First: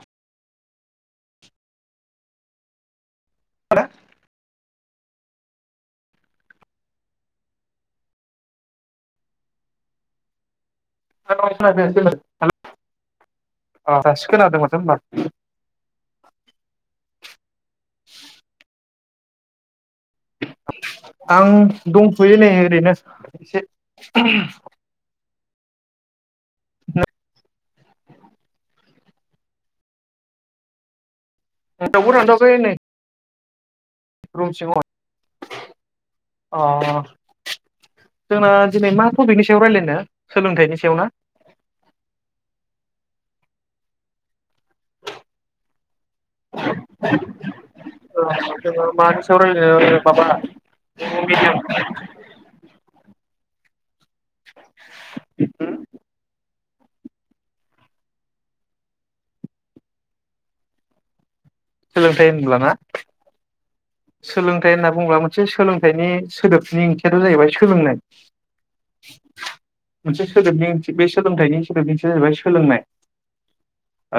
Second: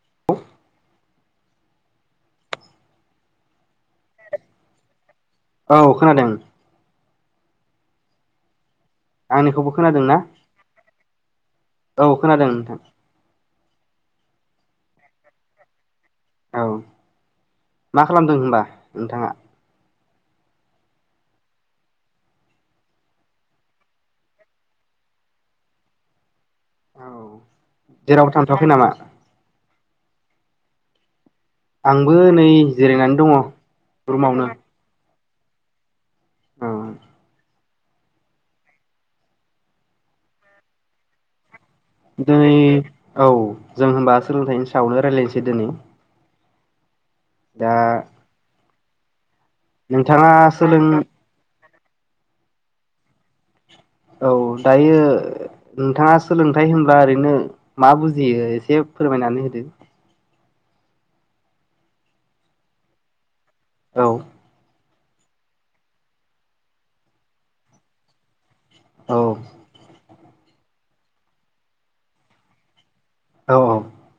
[unintelligible] [inaudible] [unintelligible] औ खोनादों। आंनिखौबो खोनादों ना? [unintelligible] अ औ खोनादों नोंथां दासो खोनादोंमोनाथो होनबा? औ मा खालामदों होनबा नोंथाङा? आं दंथ'यो नै ओरैनो एसे औ जेरावबो थांथ'वाखै नामा रावबो आंबो नै थांथ'वाखै जिरायनानै दङ। रुमावनो रुम सिङाव औ अ जोंना दिनै मा टपिकनि सायाव रायलायनो सोलोंथाइनि सायाव ना दिनै औ जों होनबा सोलोंथाइनि सायावनो रायज्लायनोसै दिनै [unintelligible] दा औ नोंथाङा [unintelligible] सोलों [unintelligible] [inaudible] औ दायो नोंथाङा सोलों थाइ होनब्ला ओरैनो मा बुजियो एसे फोरमायनानै होदो। सोलोंथाइ होनब्ला ना? औ सोलोंथाइ होनना बुङोब्ला मोनसे सोलोंथाइनि सोदोबनि ओंथियाथ' जाहैबाय सोलोंनाय। औ। मोनसे सोदोबनि ओंथि बे सोलोंथाइनि सोदोबनि ओंथिया जाहैबाय सोलोंनाय। औ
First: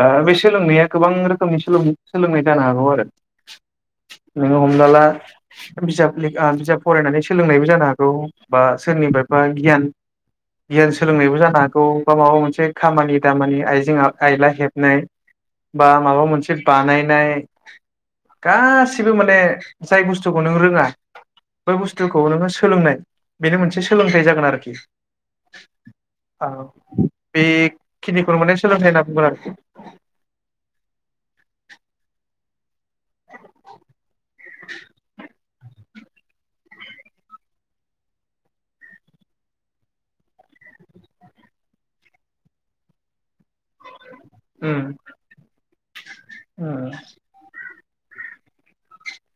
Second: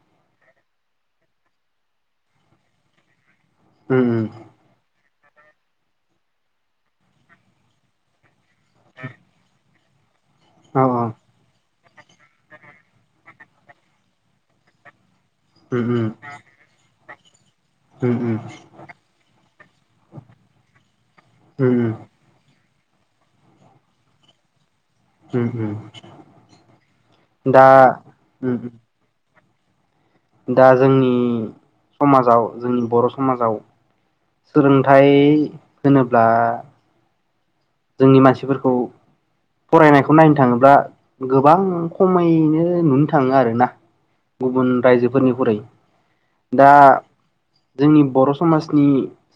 ओ बेसे सोलोंनाया गोबां रोखोमनि सोलों सोलोंनाय जानो हागौ आरो। उम उम। नोङो हमना ला बिजाबनि ओ बिजाब फरायनानै सोलोंनायबो जानो हागौ। बा सोरनिफायबा गियान औ गियान औ सोलोंनायबो जानो हा गौ बा माबा मोनसे खामानि दामानि आइजें आइला हेबनाय उम बा उम माबा मोनसे बानायनाय उम उम गासै सैबो माने जाय बुस्थुखौ नों रोङा बै उम बुुस्थुखौ नोङो सो सोलोंनाय बेनो मोनसे सोलोंथाइ जागोन आरोखि। उम उम औ दा बेखिनिखौनो माने सोलोंथाइ होनना बुंगोन आरोखि। दा जोंनि समाजाव जोंनि बर' समाजाव सोलोंथाइ होनोब्ला जोंनि मानसिफोरखौ फरायनायखौ नायनो थाङोब्ला गोबां खमैनो नुनो थाङो आरोना। गुबुन उम रायजोफोरनिख्रुय दा जोंनि बर' समाजनि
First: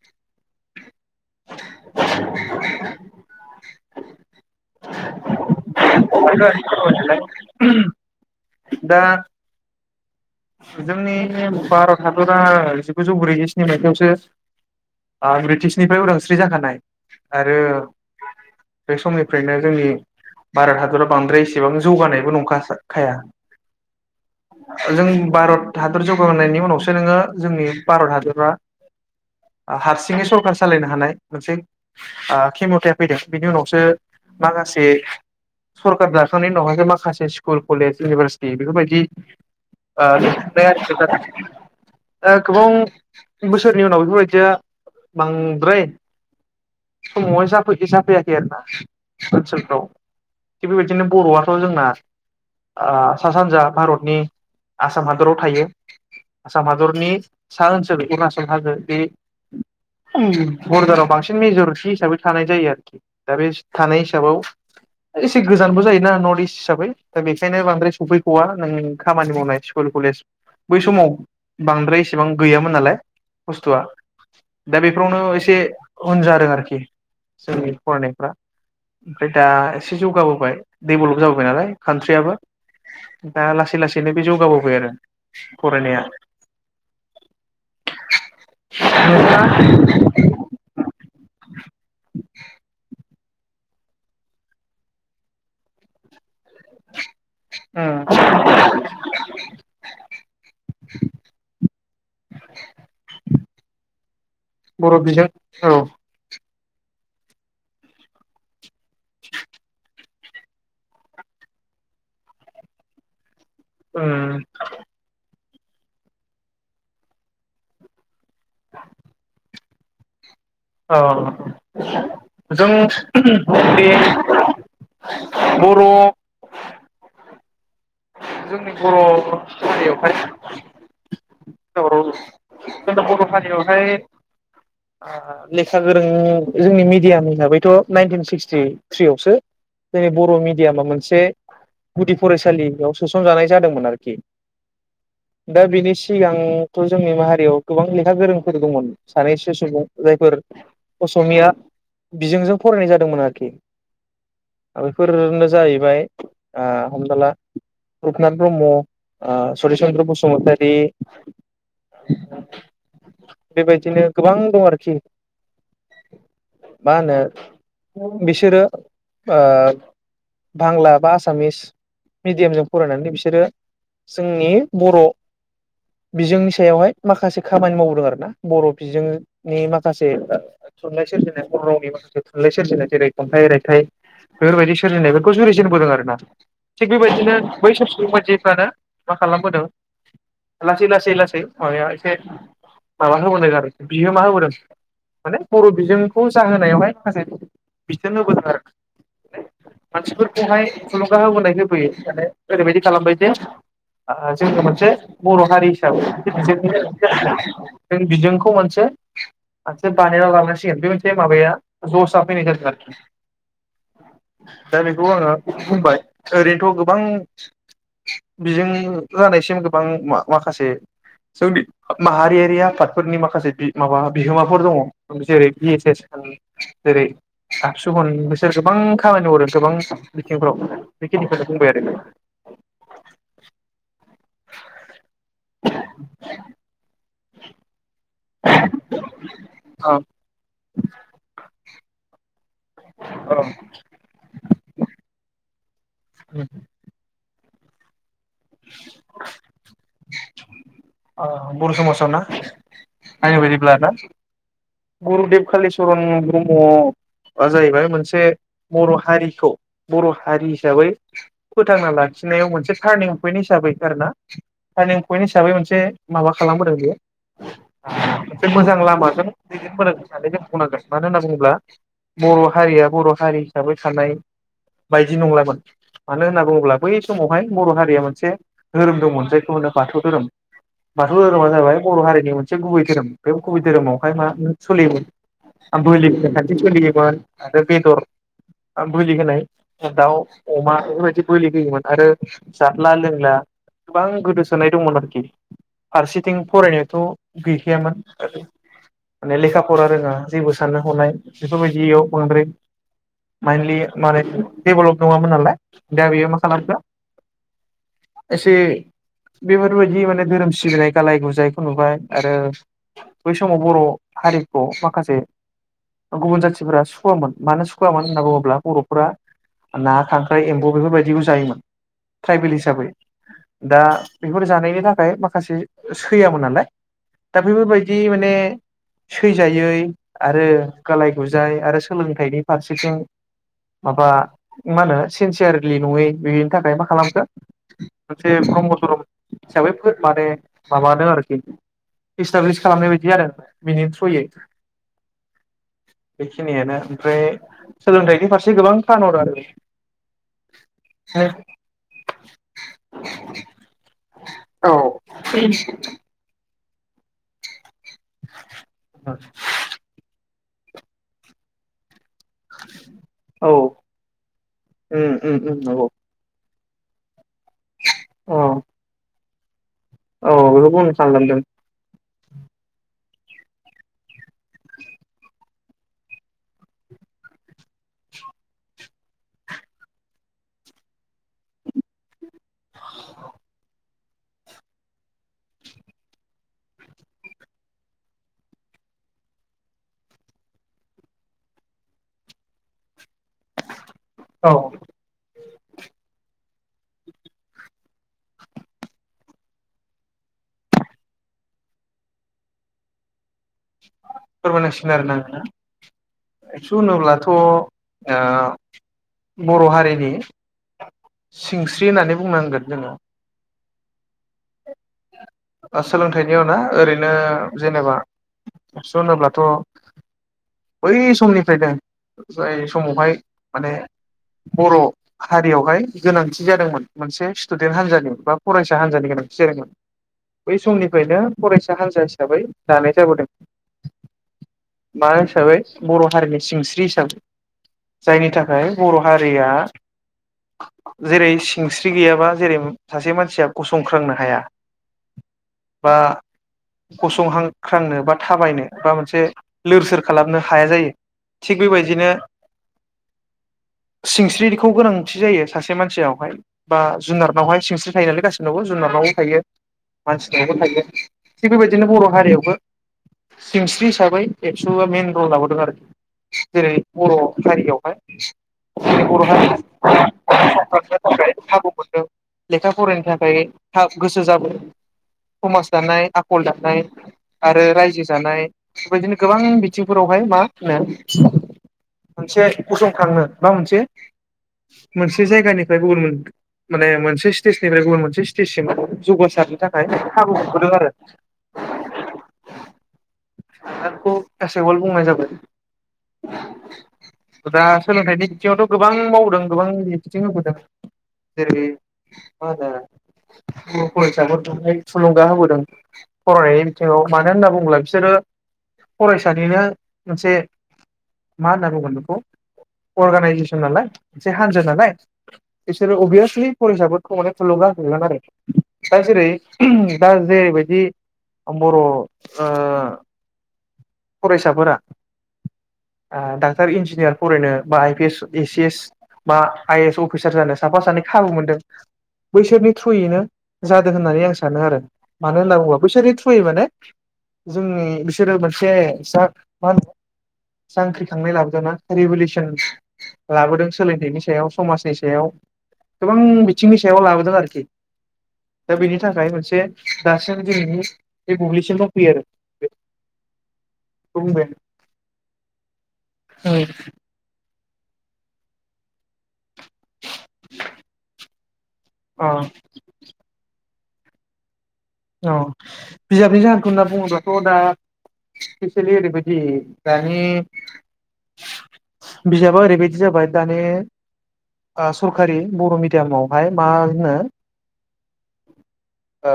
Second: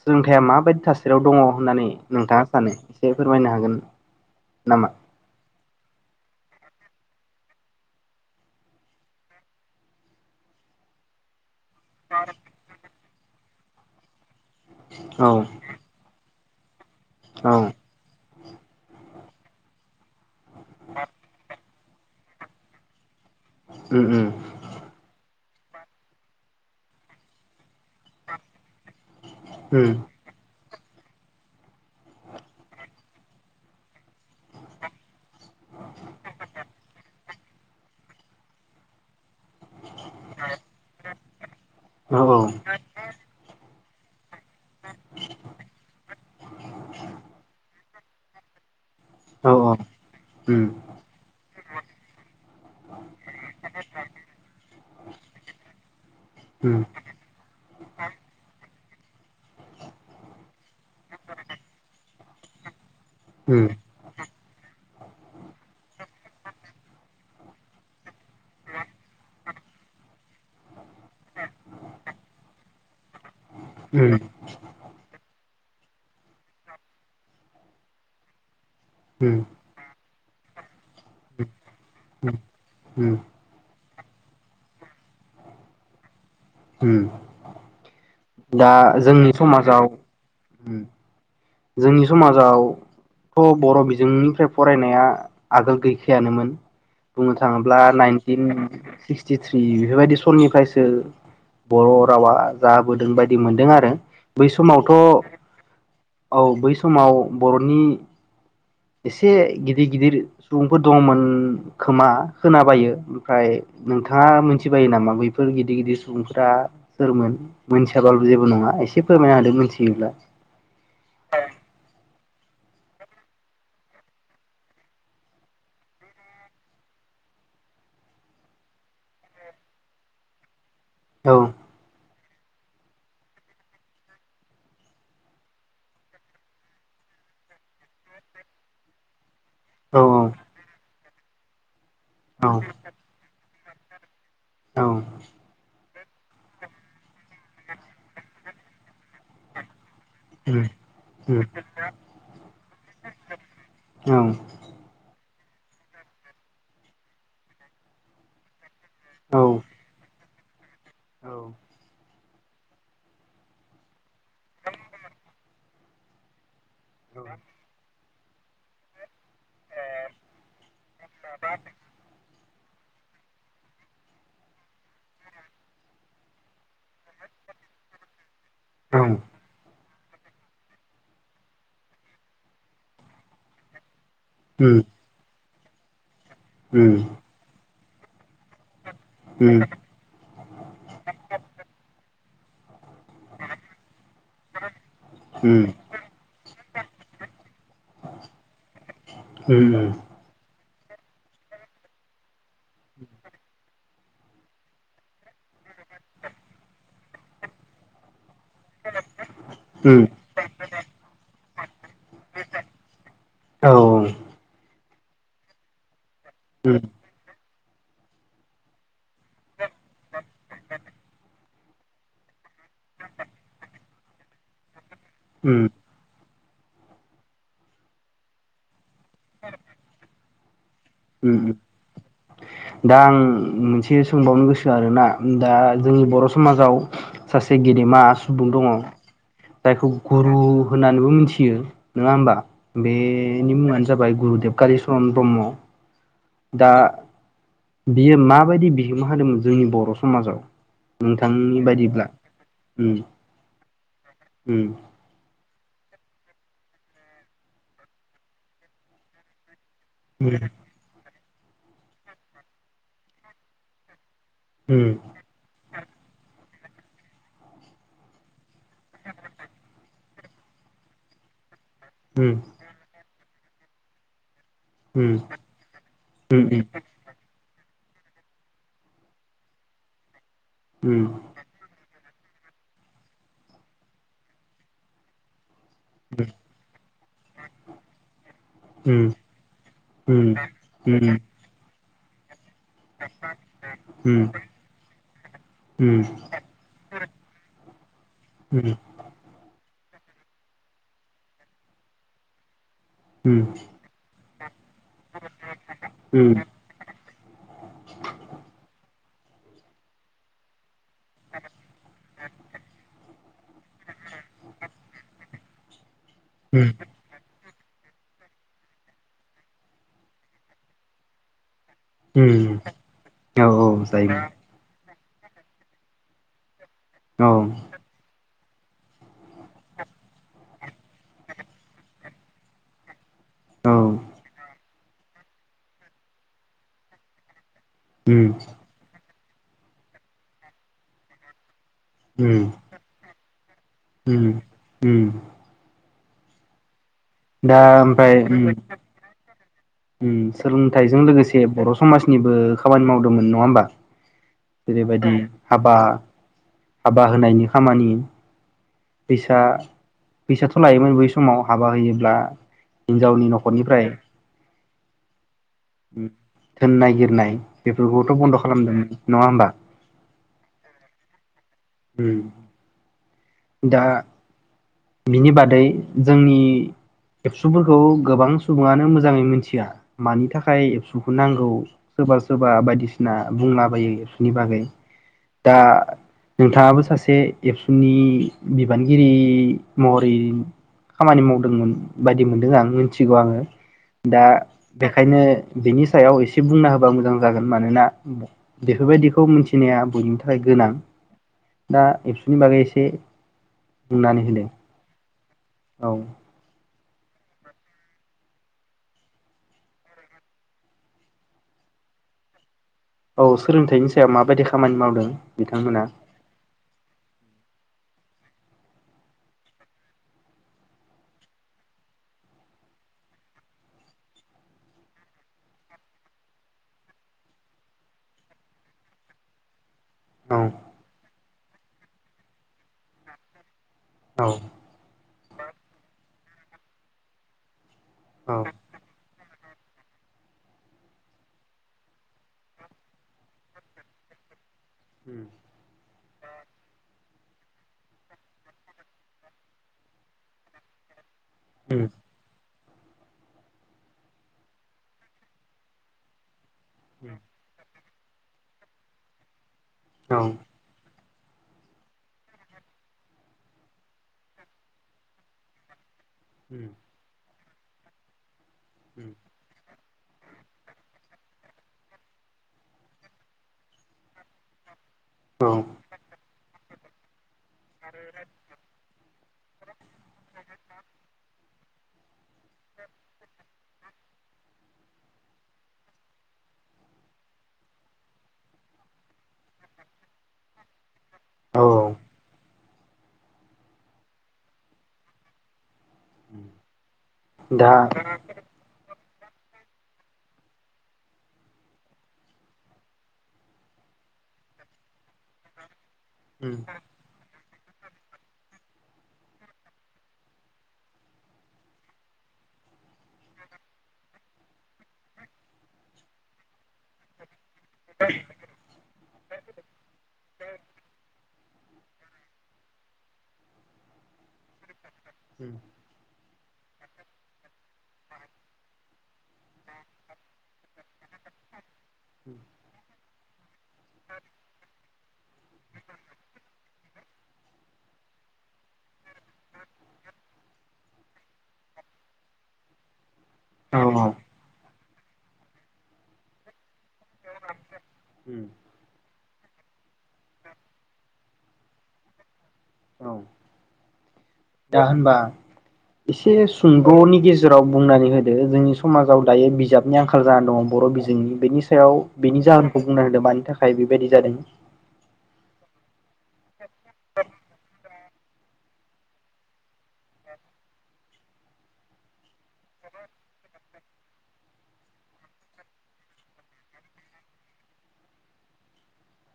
सोलोंथाइया माबायदि थास सारियाव दङ होननानै नोंथाङा सानो? फोरमायनो हागोन नामा? [unintelligible] दा जोंनि नेम भारत हादरा जि गुजौ ब्रैजिस्नि मायथाइयावसो ओ औ ब्रिटिसनिफ्राय उदांस्रि जाखानाय औ आरो बे समनिफ्रायनो जोंनि भारत हादराव बांद्राय इसेबांस जौगानायबो नंखासा खाया। उम उम जों भारत हादर जौगाहोनायनि उनावसो नोङो जोंनि भारत हादरा उम हारसिङै सरकारस सालायनो हानाय मोनसे ओ खेमथाया फैदों बेनि उनावसो माखासे सरखार दाखांनायनि उनावहासो माखासे स्कुल कलेज इउनिभारसिटि बेफोरबायदि [unintelligible] ओ गोबों औ औ बोस सोरनि उनाव बेफोरबायदिया बांद्राय समावहाय जाफैदो जाफैयाखै आरो ना। औ औ ओनसोलफ्राव उम थिग बेबायदिनो बर'आथ' जोंना ओ सा सानजा भारतनि आसाम हादराव थायो। आसाम उम हादरनि सा ओनसोल अरुणाचल हाजो बे उम बरडाराव बांसिन मेजरिटि हिसाबै थानाय जायो आरोखि। दा बेस उम थानाय हिसाबाव एसे गोजानबो जायोना नर्थ इस्ट हिसाबै दा बेखायनो बांद्राय सफैख'वा नों खामानि मावनाय स्कुल कलेज बै समाव बांद्राय इसेबां गैयामोन नालाय खस्थआ उम दा बेफोरावनो एसे उन जादों आरोखि जोंनि फरायनायफ्रा ओमफ्राय उम दा एसे जौगाबोबाय डेभलप जाबोबाय नालाय कान्ट्रियाबो उम दा लासै लासैनो बे जौ गाबावबाय आरो फरायनाया उम दा जोंनि समाजाव जोंनि समाजाव थ' बर' बिजोंनिफ्राय फरायनाया आगोल गैखायानोमोन। बुंनो थाङोब्ला नोंथाङा नाइनटिन सिक्सटिथ्रि बेफोरबायदि सननिफ्रायसो बर' रावा जाबोदों बायदि मोनदों आरो बै बर' समावथ' बिजों औ औ बै समाव बर'नि एसे गिदिर गिदिर सुबुंफोर दंमोन खोमा खोना बायो। ओमफाय नोंथाङा मिथिबायो नामा बै फोर गिदिर गिदिर सुबुंफोरा सोरमोन मोनथिया [unintelligible] जेबो नङा एसे फोरमायना होदो मोनथि जेब्ला औ। जों बे बर' जोंनि बर' हारियावहाय औ दावराव जुब। जों बर' हारियावहाय ओ लेखा गोरों जोंनि मिडियाम हिसाबैथ' नाइनटिन सिक्सटि थ्रिआवसो औ उम औ उम जोंनि बर' मिडियामा मोन से गुदि फरायसालि। याव सोसनजानाय जादोंमोन आरोखि दा बेनि सिगांथ' जोंनि माहारियाव गोबां लेखा गोरोंफोर दंमोन सानैसो सुबुं जायफोर असमिया बिजोंजों फरायनाय जादोंमोन आरोखि बेफोरनो जाहैबाय आ हमनाला रुपनाथ ब्रह्म ओ सरिचन्द्र बसुमतारी बेबायदिनो गोबां दं आरोखि मा होनो बिसोरो ओ बांला बा आसामिस। मिडियामजों फरायनानै बिसोरो जोंनि बर' बिजोंनि सायावहाय माखासे खामानि मावबोदों आरोना बर' औ बिजोंनि माखासे थुनलाइ सोरजिनाय बर' रावनि माखासे थुनलाइ सोरजिनाय जेरै खन्थाइ-रायथाइ। बेफोरबायदि सोरोलिनाय बेफोरखौ जुरि [unintelligible] आरो ना। थिग बे बाइदिनो बैसोर सुबुं बायदि फ्रानो मा खालामबोदों लासै-लासै-लासै माबाया एसे माबा होबोनाय जादों बियो मा होबोदों माने बर' बिजोंखौ जाहोनायावहाय माखासे बिथोन होबोदों आरो माने मानसिफोरखौहाय थुलुंगा होबोनायनो फैयो माने ओरैबायदि खालामबाय जे आ जोंङो मोनसे बर' हारि हिसाबै [unintelligible] जों बिजोंखौ मोनसे-मोनसे बानायना लांनांसिगोन बे मोनसे माबाया जसा फैनाय जादों आरोखि दा बेखौ आङो बुंबाय। ओरैनोथ' उम गोबां बिजों जानायसिम गोबां मा-माखासे जोंनि माहारियारि आफादफोरनि माखासे बि माबा बिहोमाफोर दङ जेरै- उम बि एस एस होन जेरै-आबसु होन बिसोर गोबां खामानि हरो गोबां बिथिंफोराव। बेखिनिखौनो उम बुंबाय आरो। दा आं मोनसे सो [unintelligible] बावनो गोसो आरोना उम दा जोंनि बर' समाजाव। सासे गेदेमा सु बुं दङ जायखौ औ गुरु होननानैबो मिथियो। नोङा होमबा। बेनि मुङानो जाबाय गुरुदेब कालिचरन ब्रह्म औ दा। बियो माबायदि बिहोमा होदोंमोन जोंनि बर' समाजाव। ओ नोंथांनि बर' बायदिब्ला समाजाव ना उम नायनो बायदिब्ला ना उम गुरुदेब कालिच चरन ब्रह्म जाहैबाय मोनसे बर' हारिखौ बर' औ हारि हिसाबै। फोथांना लाखिनायाव मोनसे टार्निं पइन्ट हिसाबै आरो ना। टार्निं जायोमोन पइन्ट हिसाबै मोनसे। माबा खालामबोदों बेयो। मोजां लामाजों दैदेननोबोदोंमोन। सानैजों बुंनांगोन मानो होनना बुङोब्ला। बर' हारिया बर हारि। हिसाबै थानाय। बायदि नंलामोन मानो होनना बुङोब्ला बै समाव। [unintelligible] बर' हारिया मोनसे धोरोम दंमोन जायखौ होनो बाथौ धोरोम। बाथौ धोरोमा जाबाय बर' हारि बे मोनसे गुबै धोरोम बे गुबै धोरोमावहाय मा सोलियोमोन बोलि होनाय खान्थि सोलियोमोन आरो बेदर बोलि होनाय दाउ, अमा बेफोरबायदि बोलि होयोमोन। आरो जादला लोंला गोबां गोदोसोनाय दंमोन आरोखि। फारसेथिं फरायनायावथ गैखायामोन। माने लेखा फरा रोङा जेबो साननो हनाय बेफोर बायदियाव बांद्राय माइन्दलि माने डेभलप नंङामोन नालाय दा औ बेयो मा खालामखो एसे बेफोर बायदि माने धोरोम सिबिनाय गालाय गुजायखौ नुबाय आरो बै समाव बर' हारिखौ माखासे ओ गुबुन जाथिफोरा सुखुवामोन। मानो सुखुवामोन होन्ना बुङोब्ला बर'फोरा ना, खांख्राइ, एम्बु बेफोर बायदिखौ जायोमोन। ट्राइबेल हिसाबै। दा बेफोर जानायनि था ओमफ्राय माखासे सैयामोन नालाय दा बेफोर बायदि माने सैजायै आरो गालाय गुजाय आरो सोलोंथाइनि फारसेथिं माबा मा होनो सिनसियारलि नङै बेनि थाखाय मा खालामखो मोनसे ब्रह्म धरम लांदां हिसाबै फोर माने माबादों आरोखि। इस्टाब्लिस खालामनाय बायदि आरो बेनि थ्रुयै। बेखिनियानो ओमफ्राय दा ओमफ्राय सोलोंथाइनि उम फारसे गोबां थानहरो आरो उम सोलोंथाइजों लोगोसे बर' समाजनिबो खामानि मावदोंमोन नङा होमबा। औ जेरै बायदि हाबा हाबा होनायनि खामानि लांदां फैसा फैसाथ' लायोमोन बै समाव हाबा होयोब्ला हिनजावनि औ न'खरनिफ्राय उम उम उम नंगौ। थोन नागिरनाय बेफोरखौथ बन्द अ खालामदों नङा होमबा? औ बेखौ बुंनो थालांदों उम दा बिनि बादै जोंनि एबसुफोरखौ गोबां सुबुङानो मोजाङै मिथिया मानि थाखाय एबसुखौ नांगौ सोरबा सोर सोरबा बायदिसिना बुंलाबायो नि बागै दा नोंथाङाबो सासे एबसुनि बिबानगिरि महरै खामानि मावदोंमोन बायदि मोनदों आं मिथि गौ आङो दा औ बेखायनो बिनि सायाव एसे बुंना होबा मोजां जागोन मानोना बेफोरबायदिखौ मिथिनाया बयनि थाखाय गोनां दा एबसुनि बागै एसे बुंनानै होदो। औ [unintelligible] सु होनोब्लाथ' ओ बर' हारिनि सिंस्रि होननानै बुंनांगोन। जोङो लोंथाइनि सायाव माबायदि खामानि मावदों? ओ बिथांमोना सोलोंथाइनियाव ना ओरैनो जेनेबा एबासु होनोब्लाथ' बै समनिफ्रायनो जाय समावहाय माने बर' हारियावहाय गोनांथि जादोंमोन मोनसे स्टुडेन्ट हान्जानि बा फरायसा हान्जानि गोनांथि जादोंमोन औ बै समनिफ्रायनो फरायसा हान्जा हिसाबै दानाय जाबोदों। औ मा हिसाबै बर' हारिनि सिंस्रि हिसाबै जायनि औ थाखाय बर' हारि रिया जेरै सिंस्रि गैयाबा जेरै सासे मानसिया गसंख्रांनो हाया उम बा गसंहां ख्रांनो बा थाबायनो बा मोनसे लोर सोर खालामनो हाया जायो। थिग उम बेबायदिनो सिंस्रिखौ गोनांथि जायो सासे मानसियावहाय बा जुनारनावहाय सिंस्रि थायो नालाय गासिबनावनो जुनारनावबो थायो औ मानसि नावबो थायो थिग बेबायदिनो बर' हारियावबो सिंस्रि हिसाबै एबसुआ मेन रल लाबोदों आरोखि जेरै बर' हारियावहाय [inaudible] खाबु मोनदों लेखा फरायनो थाखाय गोसो जाबो उम औ समाज दानाय आखल दानाय आरो रायजो जानाय बेबायदिनो गोबां बिथिंफोरावहाय मा होनो मोनसे गसंखांनो मा मोनसे मोनसे जायगानिफ्राय गुबुन माने मोनसे स्टेजनिफ्राय गुबुन मोनसे स्टेजसिम जौगासार थाखाय खाबु मोनबोदों आरो औ [unintelligible] बुंनाय जाबाय दा सोलोंथाइनि बिथिङावथ' गोबां माव जों गोबां बिदिनथि होबोदों जेरै मा होनो बर' फरायसाफोर बेयावहाय थुलुंगा होबोदों। उम फरायनाय बिथिङाव मानो होनना बुंङोब्ला बि सोरो फरायसानिनो मोनसे मा होनना बुंगोन बेखौ अर्गानाइजेसन नालाय मोनसे हानजा नालाय बिसोरो अभियासलि फरायसाफोरखौ माने थुलुंगा [unintelligible] आरो दा जेरै नोंथाङा जेरै बायदि। बर' ओ फरायसाफोरा उम [unintelligible] र इन्जिनियार फरायनो बा I P S A C S बा आइ ए एस अफिसार जानो साफा सानै खाबु मोनदों बैसोरनि थ्रुयैनो जादों होननानै आं सा मानो होनना बुङोबा बिसोरनि थ्रुयै माने जोंनि बिसोरो मोनसे मा होनो जांख्रिखांनाय लाबोदोंना रिभुलसन लाबोदों औ सोलोंथाइनि सायाव समाजनि सायाव गोबां बिथिंनि सायाव लाबोदों आरोखि उम। दा बेनि थाखाय मोनसे दासिम जोंनि बे बुब्लिसिम दं फैयो आरो। औ बेखौ बुंबाय दा होनबा एसे सुंद'नि गेजे राव बुंनानै होदो जोंनि समाजाव दायो बिजाबनि आंखाल जानानै दङ बर' बिजोंनि बेनि सायाव बेनि आं जाहोनखौ बुंना होदों मानि थाखाय थाखाय बेबायदि जादों- औ बिजाबनि जाहोनखौ होनना बुङोब्लााथ' दा स्पेसिलि ओरैबायदि दानि बिजाबा ओरैबायदि जाबाय दानि ओ सरखारि बर' मिडियामावहाय मा होनो ओ।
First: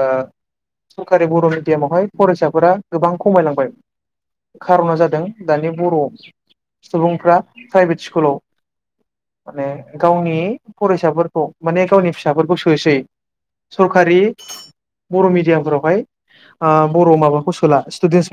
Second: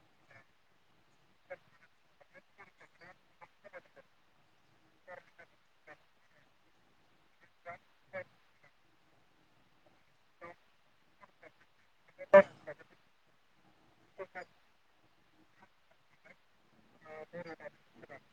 सरखारि बर' मिडियामावहाय फरायसाफोरा गोबां खमायलांबाय खार'ना जादों दानि बर' सुबुंफ्रा प्राइभेट स्कुलाव माने गावनि फरायसाफोरखौ माने गावनि फिसाफोरखौ सोसै सरखारि बर' मिडियामफोरावहाय बर' माबाखौ सोला स्टुडेन्स फोर